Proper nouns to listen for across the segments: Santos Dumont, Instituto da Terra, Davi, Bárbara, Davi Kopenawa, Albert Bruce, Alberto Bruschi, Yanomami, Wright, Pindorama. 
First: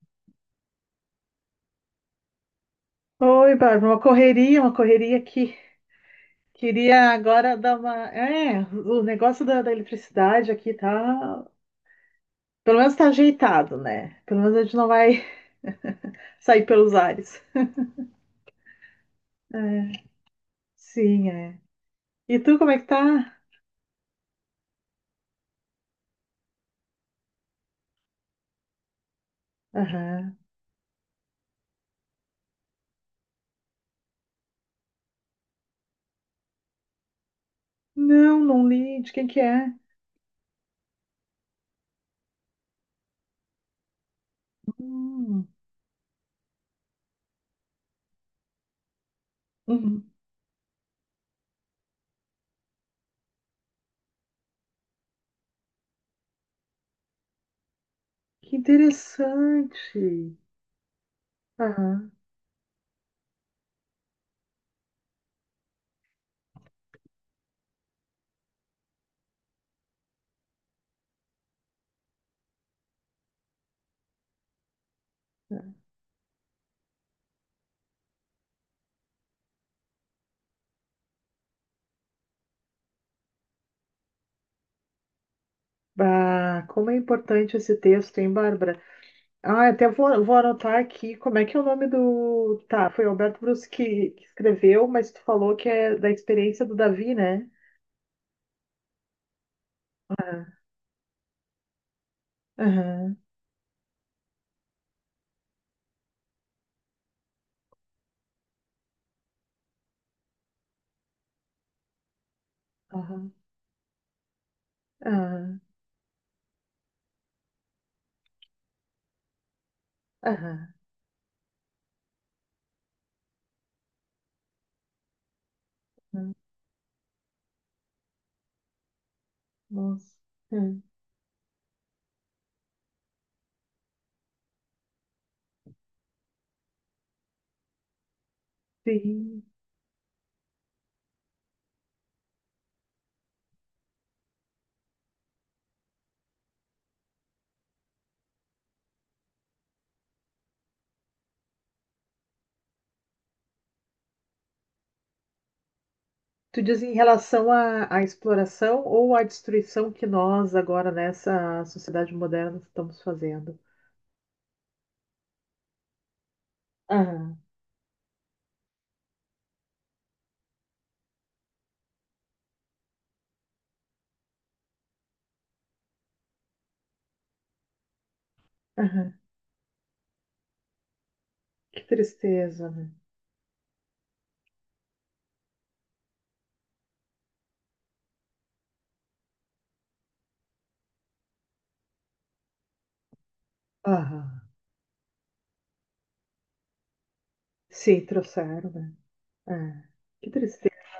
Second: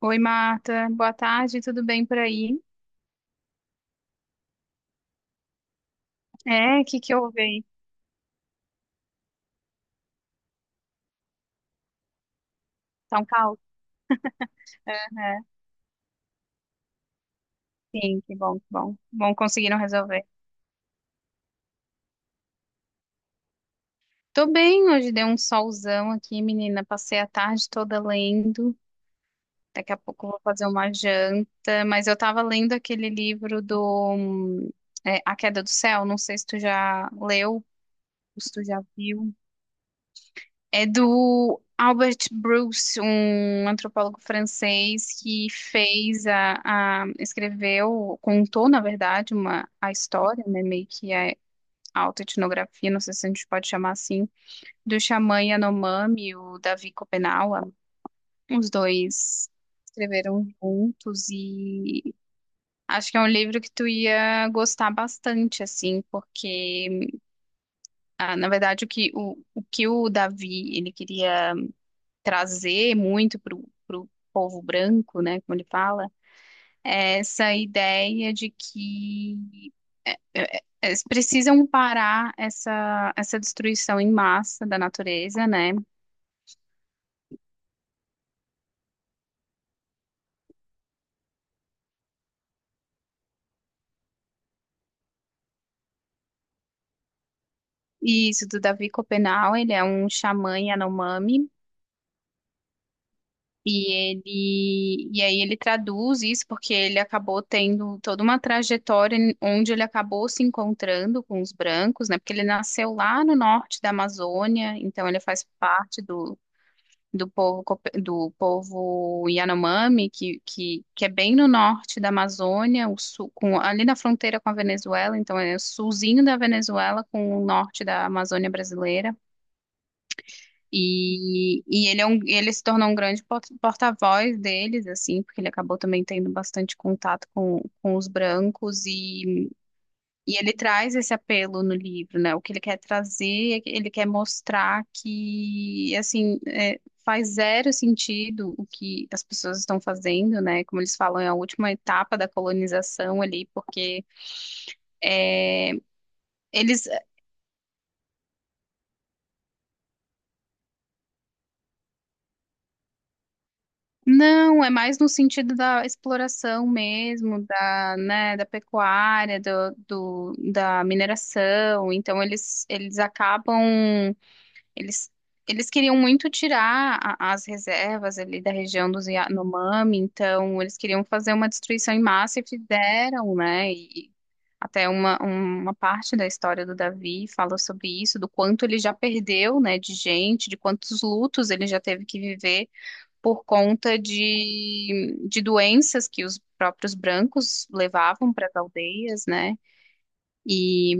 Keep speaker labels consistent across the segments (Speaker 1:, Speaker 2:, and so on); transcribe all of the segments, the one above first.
Speaker 1: Oi, Marta. Boa tarde, tudo bem por aí?
Speaker 2: Oi, Bárbara, uma correria aqui.
Speaker 1: É, o que
Speaker 2: Queria
Speaker 1: que houve
Speaker 2: agora
Speaker 1: aí?
Speaker 2: dar uma. O negócio da eletricidade aqui tá. Pelo menos tá
Speaker 1: Tá um caos?
Speaker 2: ajeitado, né? Pelo menos a gente não vai
Speaker 1: Aham.
Speaker 2: sair pelos ares.
Speaker 1: Sim, que bom, que bom. Bom, conseguiram resolver.
Speaker 2: Sim, é. E tu, como é que tá?
Speaker 1: Tô bem, hoje deu um solzão aqui, menina. Passei a tarde toda lendo. Daqui a pouco eu
Speaker 2: Aham.
Speaker 1: vou fazer uma janta, mas eu tava lendo aquele livro do é, A Queda do Céu. Não sei se tu já leu,
Speaker 2: Não,
Speaker 1: se tu
Speaker 2: não
Speaker 1: já
Speaker 2: li. De quem
Speaker 1: viu.
Speaker 2: que é?
Speaker 1: É do Albert Bruce, um antropólogo francês
Speaker 2: Hum.
Speaker 1: que fez escreveu, contou, na verdade, uma a
Speaker 2: Uhum.
Speaker 1: história, né, meio que a autoetnografia, não sei se a gente pode chamar assim, do xamã Yanomami, o Davi Kopenawa.
Speaker 2: Que
Speaker 1: Os dois
Speaker 2: interessante.
Speaker 1: escreveram juntos
Speaker 2: Aham.
Speaker 1: e acho que é um livro que tu ia gostar bastante, assim, porque na verdade, o que o Davi ele queria trazer muito para o povo branco, né, como ele fala, é essa ideia de que eles precisam parar essa destruição em massa da natureza, né?
Speaker 2: Bah, como é importante esse texto, hein, Bárbara? Ah, até vou anotar aqui como é que é o nome do. Tá, foi o Alberto Bruschi que escreveu, mas tu falou que é da experiência do Davi, né?
Speaker 1: E isso do Davi Copenau, ele é um
Speaker 2: Ah.
Speaker 1: xamã Yanomami.
Speaker 2: Aham,
Speaker 1: E ele, e aí ele traduz isso porque ele acabou tendo toda uma trajetória onde ele acabou se encontrando com os brancos, né? Porque ele nasceu lá
Speaker 2: aham,
Speaker 1: no norte da Amazônia, então ele faz
Speaker 2: aham,
Speaker 1: parte do, do povo Yanomami,
Speaker 2: aham,
Speaker 1: que é bem no norte da Amazônia, o sul, com, ali na fronteira com a Venezuela, então é o sulzinho
Speaker 2: aham.
Speaker 1: da Venezuela com o norte da Amazônia brasileira.
Speaker 2: Nossa. Hum.
Speaker 1: E ele, é um, ele se tornou um grande porta-voz deles, assim, porque ele acabou também tendo bastante contato com os brancos
Speaker 2: Sim.
Speaker 1: e ele traz esse apelo no livro, né? O que ele quer trazer, é que ele quer mostrar que, assim, é, faz zero sentido o que as pessoas estão fazendo, né? Como eles falam, é a última etapa da colonização ali, porque é,
Speaker 2: Tu diz
Speaker 1: eles
Speaker 2: em relação à exploração ou à destruição que nós agora nessa sociedade moderna estamos fazendo?
Speaker 1: não, é mais no sentido da exploração
Speaker 2: Aham,
Speaker 1: mesmo, da, né, da pecuária, da mineração. Então eles acabam Eles, eles queriam muito tirar as reservas ali da região dos
Speaker 2: aham.
Speaker 1: Yanomami, então eles queriam fazer uma
Speaker 2: Que
Speaker 1: destruição em massa e
Speaker 2: tristeza, né?
Speaker 1: fizeram, né? E até uma parte da história do Davi fala sobre isso, do quanto ele já perdeu, né, de gente, de quantos lutos ele já teve que viver por conta
Speaker 2: Aham.
Speaker 1: de doenças que os próprios brancos
Speaker 2: Sim,
Speaker 1: levavam para as
Speaker 2: trouxeram, né?
Speaker 1: aldeias, né?
Speaker 2: É. Que tristeza.
Speaker 1: E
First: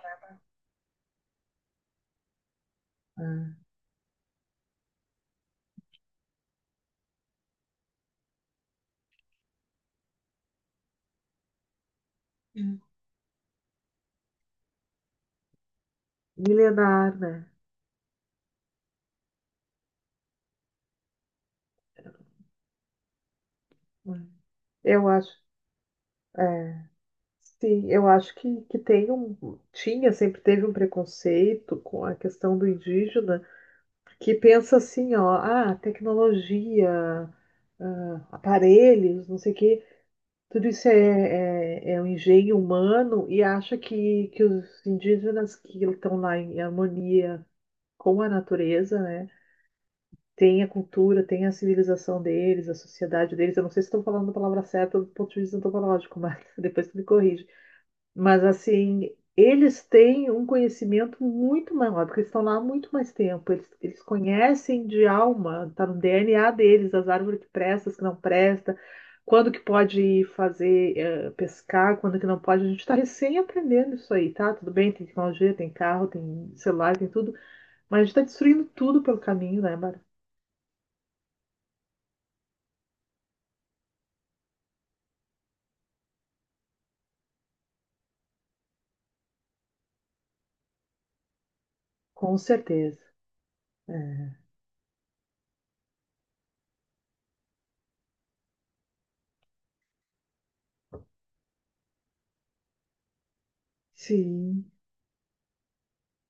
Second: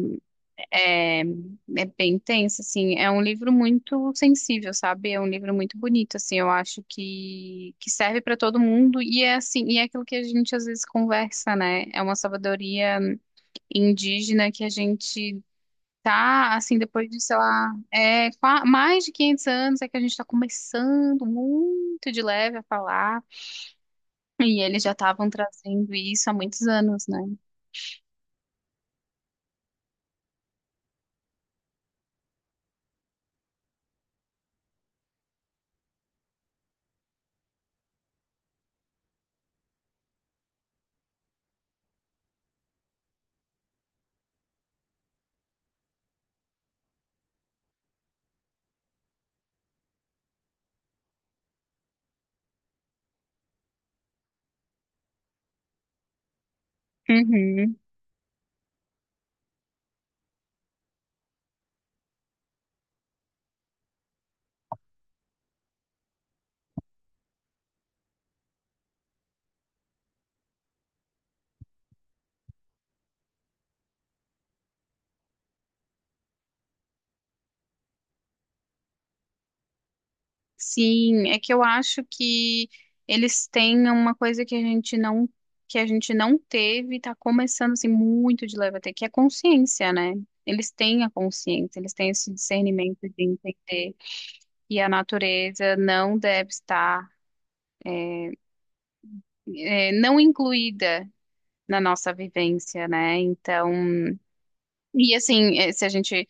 Speaker 1: é, é bem tenso, assim. É um livro muito sensível, sabe? É um livro muito bonito, assim. Eu acho que serve para todo mundo e é assim, e é aquilo que a gente às vezes conversa, né? É uma
Speaker 2: Ah.
Speaker 1: sabedoria indígena que a gente tá, assim, depois
Speaker 2: Milenar,
Speaker 1: de, sei
Speaker 2: né?
Speaker 1: lá, mais de 500 anos é que a gente está começando muito de leve a falar
Speaker 2: Hum.
Speaker 1: e eles já
Speaker 2: Eu
Speaker 1: estavam
Speaker 2: acho,
Speaker 1: trazendo isso há muitos
Speaker 2: é,
Speaker 1: anos, né?
Speaker 2: sim, eu acho que tem um, tinha, sempre teve um preconceito com a questão do indígena, que pensa assim, ó, ah, tecnologia, ah, aparelhos, não sei o quê, tudo isso é um engenho humano e acha que os indígenas que estão lá em harmonia com a natureza, né? Tem a cultura, tem a civilização deles, a sociedade deles. Eu não sei se estou falando a palavra certa do ponto de vista antropológico, mas depois tu me corrige.
Speaker 1: Uhum.
Speaker 2: Mas assim, eles têm um conhecimento muito maior, porque eles estão lá há muito mais tempo. Eles conhecem de alma, está no DNA deles, as árvores que prestam, as que não prestam, quando que pode ir fazer pescar, quando que não pode. A gente está recém aprendendo isso aí, tá? Tudo bem, tem tecnologia, tem carro, tem celular, tem tudo, mas a gente está destruindo tudo pelo caminho, né, Bárbara?
Speaker 1: Sim, é que eu acho que eles têm uma coisa que a gente não, que a gente não teve e tá começando assim muito de leve até que é consciência, né? Eles têm a consciência, eles têm esse
Speaker 2: Com certeza.
Speaker 1: discernimento de entender
Speaker 2: É.
Speaker 1: que a natureza não deve estar não incluída na nossa vivência, né? Então,
Speaker 2: Sim.
Speaker 1: e assim, se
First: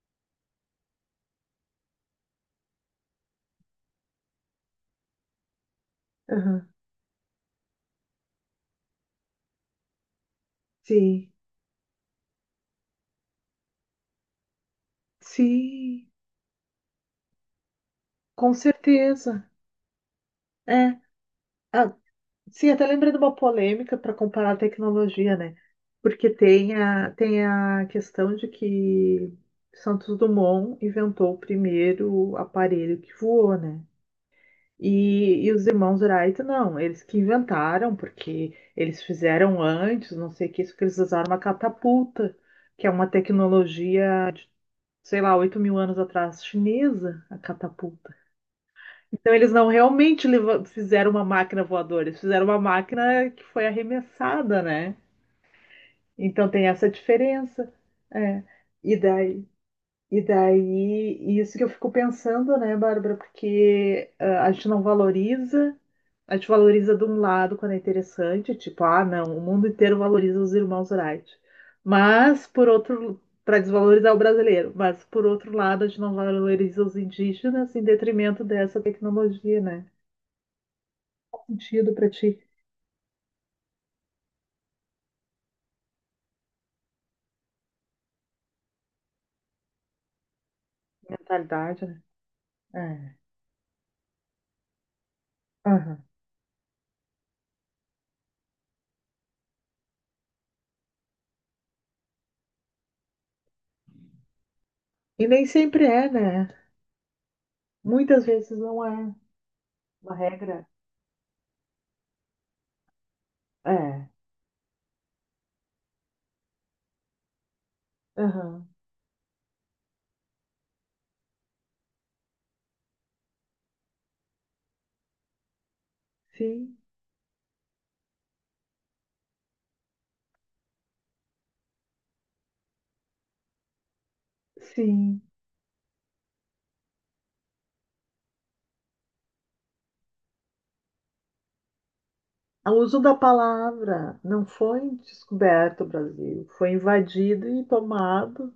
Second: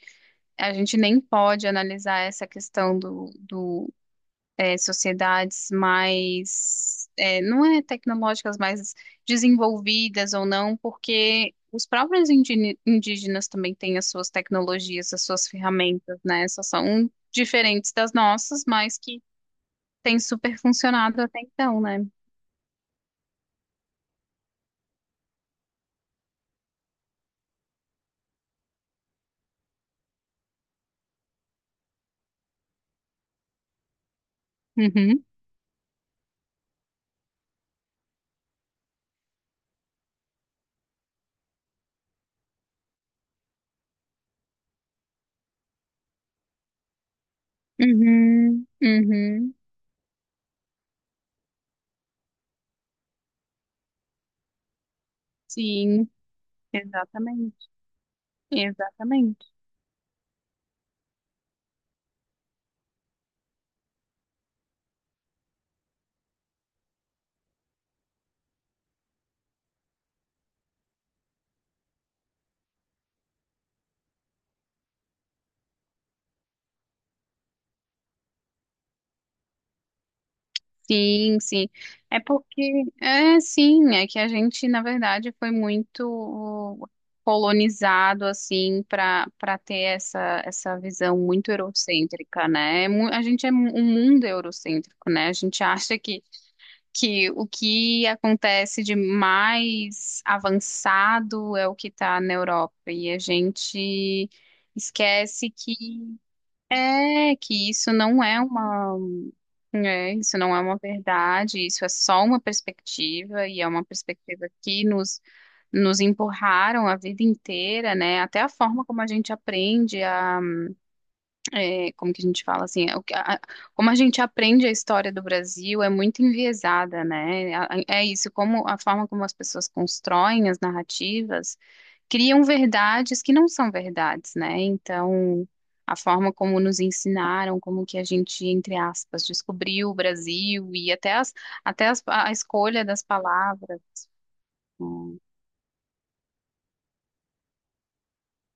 Speaker 1: a gente nem pode analisar essa questão do é, sociedades
Speaker 2: Aham.
Speaker 1: mais, é, não é tecnológicas, mais desenvolvidas ou não,
Speaker 2: Sim.
Speaker 1: porque os próprios indígenas também têm as suas tecnologias, as suas
Speaker 2: Sim.
Speaker 1: ferramentas, né? Só são diferentes das
Speaker 2: Com
Speaker 1: nossas, mas que
Speaker 2: certeza.
Speaker 1: têm super
Speaker 2: É.
Speaker 1: funcionado até então,
Speaker 2: Ah,
Speaker 1: né?
Speaker 2: sim, até lembrei de uma polêmica para comparar a tecnologia, né? Porque tem a questão de que Santos Dumont inventou o primeiro aparelho que voou, né?
Speaker 1: Uhum,
Speaker 2: E os irmãos Wright, não, eles que inventaram, porque eles fizeram antes, não sei o que, isso que eles usaram uma catapulta, que é uma tecnologia sei lá, 8 mil anos atrás, chinesa, a catapulta.
Speaker 1: uhum,
Speaker 2: Então eles
Speaker 1: uhum.
Speaker 2: não realmente fizeram uma máquina voadora, eles fizeram uma máquina que foi arremessada, né?
Speaker 1: Sim,
Speaker 2: Então tem essa
Speaker 1: exatamente,
Speaker 2: diferença. É. E daí,
Speaker 1: exatamente.
Speaker 2: isso que eu fico pensando, né, Bárbara, porque ah, a gente não valoriza a gente valoriza de um lado quando é interessante, tipo, ah, não, o mundo inteiro valoriza os irmãos Wright. Mas, por outro, para desvalorizar o brasileiro, mas por outro lado, a gente não valoriza os indígenas em detrimento dessa tecnologia, né?
Speaker 1: Sim,
Speaker 2: Faz
Speaker 1: sim.
Speaker 2: sentido para
Speaker 1: É
Speaker 2: ti,
Speaker 1: porque, é sim, é que a gente, na verdade, foi muito colonizado, assim, para ter essa, essa visão muito
Speaker 2: mentalidade, né?
Speaker 1: eurocêntrica, né? É mu-
Speaker 2: É.
Speaker 1: A gente é mu- um mundo eurocêntrico, né? A gente acha
Speaker 2: Aham.
Speaker 1: que o que acontece de mais avançado é o que está na Europa, e a gente
Speaker 2: E nem
Speaker 1: esquece
Speaker 2: sempre é,
Speaker 1: que
Speaker 2: né?
Speaker 1: é que isso não
Speaker 2: Muitas
Speaker 1: é
Speaker 2: vezes não
Speaker 1: uma,
Speaker 2: é uma
Speaker 1: é, isso não é
Speaker 2: regra.
Speaker 1: uma verdade, isso é só uma perspectiva e é uma
Speaker 2: É.
Speaker 1: perspectiva que nos empurraram a vida inteira, né? Até a
Speaker 2: Aham.
Speaker 1: forma como a gente aprende é, como que a gente fala assim, é o que- a- como a gente aprende a história do Brasil é muito
Speaker 2: Sim,
Speaker 1: enviesada, né? É isso, como a forma como as pessoas constroem as narrativas criam verdades que não são verdades, né?
Speaker 2: sim.
Speaker 1: Então, a forma como nos ensinaram, como que a gente, entre aspas, descobriu o Brasil e até as, a
Speaker 2: O
Speaker 1: escolha
Speaker 2: uso
Speaker 1: das
Speaker 2: da
Speaker 1: palavras.
Speaker 2: palavra não foi
Speaker 1: Hum,
Speaker 2: descoberto o Brasil, foi invadido e tomado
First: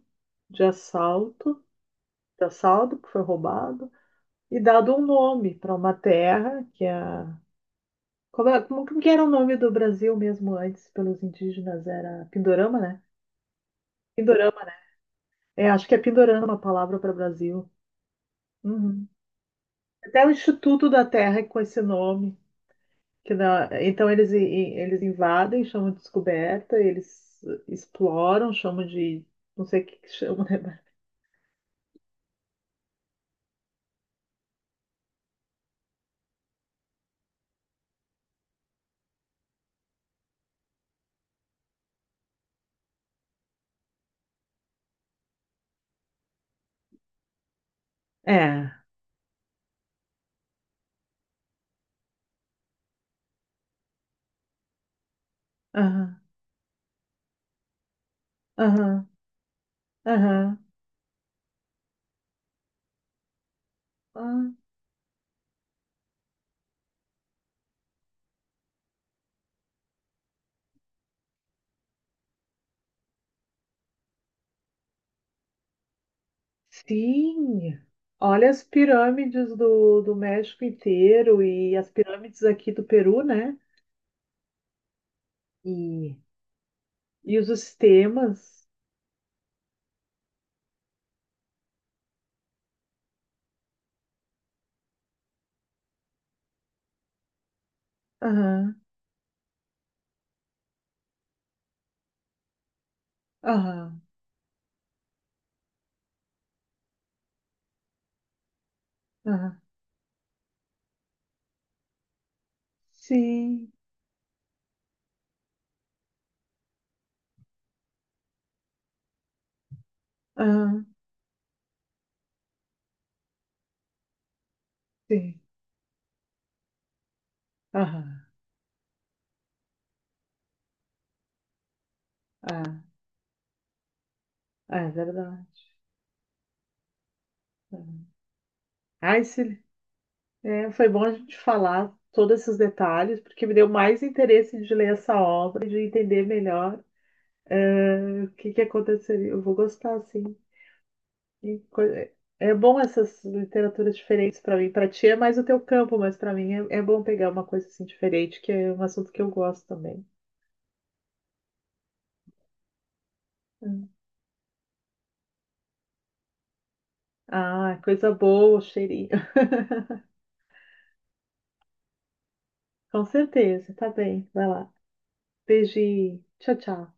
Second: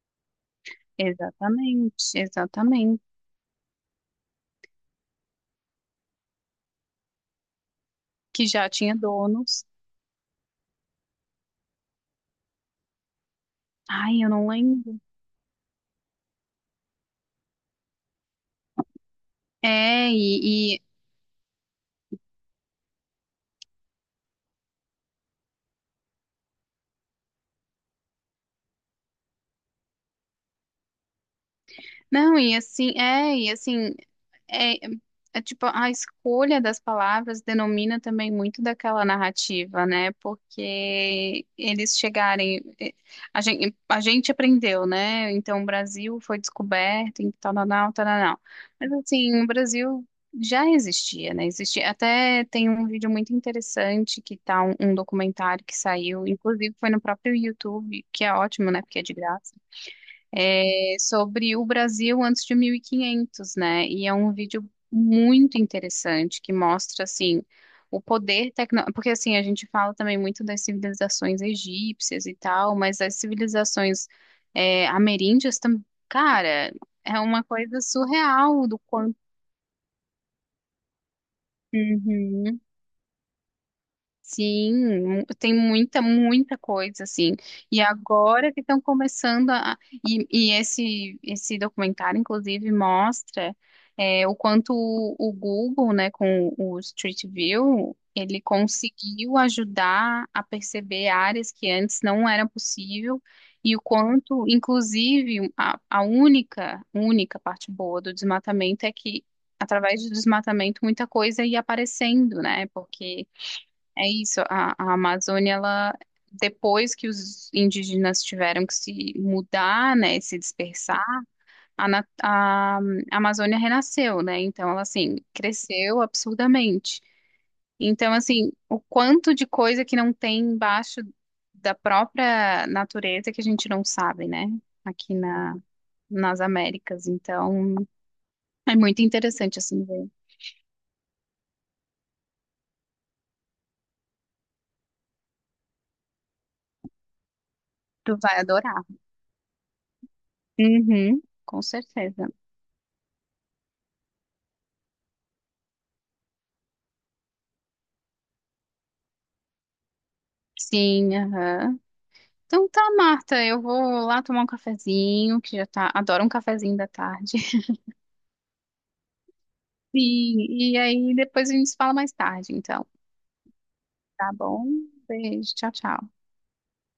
Speaker 2: de assalto,
Speaker 1: exatamente,
Speaker 2: de assalto
Speaker 1: exatamente.
Speaker 2: que foi roubado e dado um nome para uma terra que é
Speaker 1: Que
Speaker 2: como,
Speaker 1: já tinha
Speaker 2: como que era o nome
Speaker 1: donos.
Speaker 2: do Brasil mesmo antes pelos indígenas era Pindorama, né?
Speaker 1: Ai, eu não
Speaker 2: Pindorama, né?
Speaker 1: lembro.
Speaker 2: É, acho que é Pindorama a palavra para Brasil. Uhum.
Speaker 1: É,
Speaker 2: Até o
Speaker 1: e,
Speaker 2: Instituto da Terra é com esse nome. Que então eles, eles invadem, chamam de descoberta, eles exploram, chamam de. Não sei o que que chamam, né?
Speaker 1: não, e assim, é, é tipo, a escolha das palavras denomina também muito daquela narrativa, né? Porque eles chegarem, a gente aprendeu, né? Então, o Brasil foi descoberto em tal, tal, tal, tal, tal.
Speaker 2: É.
Speaker 1: Mas assim, o Brasil já existia, né? Existia, até tem um vídeo muito interessante que tá um, um documentário que
Speaker 2: Aham,
Speaker 1: saiu, inclusive foi no próprio YouTube, que é ótimo, né? Porque é
Speaker 2: aham,
Speaker 1: de graça
Speaker 2: aham.
Speaker 1: é, sobre o Brasil antes de 1500, né? E é um
Speaker 2: Ah.
Speaker 1: vídeo muito interessante que mostra, assim, o poder tecnológico. Porque, assim, a gente fala também muito das civilizações egípcias e tal, mas as civilizações é, ameríndias também. Cara, é uma
Speaker 2: Sim!
Speaker 1: coisa
Speaker 2: Olha as
Speaker 1: surreal do quanto.
Speaker 2: pirâmides do México inteiro e as pirâmides
Speaker 1: Uhum.
Speaker 2: aqui do Peru, né?
Speaker 1: Sim, mu- tem muita,
Speaker 2: E,
Speaker 1: muita coisa, assim.
Speaker 2: e os
Speaker 1: E agora que
Speaker 2: sistemas.
Speaker 1: estão começando a. E esse documentário, inclusive, mostra é, o quanto o Google, né, com o Street View, ele
Speaker 2: Aham,
Speaker 1: conseguiu ajudar a perceber áreas que antes não era possível, e o
Speaker 2: aham,
Speaker 1: quanto, inclusive, a única, única parte boa do desmatamento é que,
Speaker 2: aham.
Speaker 1: através do desmatamento, muita coisa ia aparecendo, né? Porque
Speaker 2: Sim,
Speaker 1: é isso, a Amazônia, ela, depois que os indígenas tiveram que se mudar, né, e se
Speaker 2: aham,
Speaker 1: dispersar, a Amazônia renasceu, né? Então, ela, assim,
Speaker 2: sim.
Speaker 1: cresceu absurdamente. Então,
Speaker 2: Aham,
Speaker 1: assim, o quanto de coisa que não tem embaixo da própria
Speaker 2: ah,
Speaker 1: natureza que a gente não sabe, né?
Speaker 2: é
Speaker 1: Aqui
Speaker 2: verdade.
Speaker 1: na, nas Américas. Então,
Speaker 2: Aham.
Speaker 1: é muito
Speaker 2: Ai,
Speaker 1: interessante,
Speaker 2: se.
Speaker 1: assim, ver.
Speaker 2: É, foi bom a gente falar todos esses detalhes, porque me deu mais interesse de ler essa obra e de entender melhor,
Speaker 1: Tu
Speaker 2: o
Speaker 1: vai
Speaker 2: que que
Speaker 1: adorar.
Speaker 2: aconteceria. Eu vou gostar, sim.
Speaker 1: Uhum,
Speaker 2: E
Speaker 1: com
Speaker 2: co-.
Speaker 1: certeza.
Speaker 2: É bom essas literaturas diferentes para mim. Para ti é mais o teu campo, mas para mim é bom pegar uma coisa assim diferente, que é um assunto que eu gosto também.
Speaker 1: Sim, aham. Então tá, Marta, eu
Speaker 2: Hum.
Speaker 1: vou lá tomar um cafezinho, que já tá, adoro um cafezinho da tarde.
Speaker 2: Ah, coisa boa, cheirinho.
Speaker 1: Sim, e aí depois a gente se fala mais tarde, então.
Speaker 2: Com certeza, tá bem.
Speaker 1: Tá
Speaker 2: Vai
Speaker 1: bom?
Speaker 2: lá.
Speaker 1: Beijo, tchau, tchau.
Speaker 2: Beijinho. Tchau, tchau.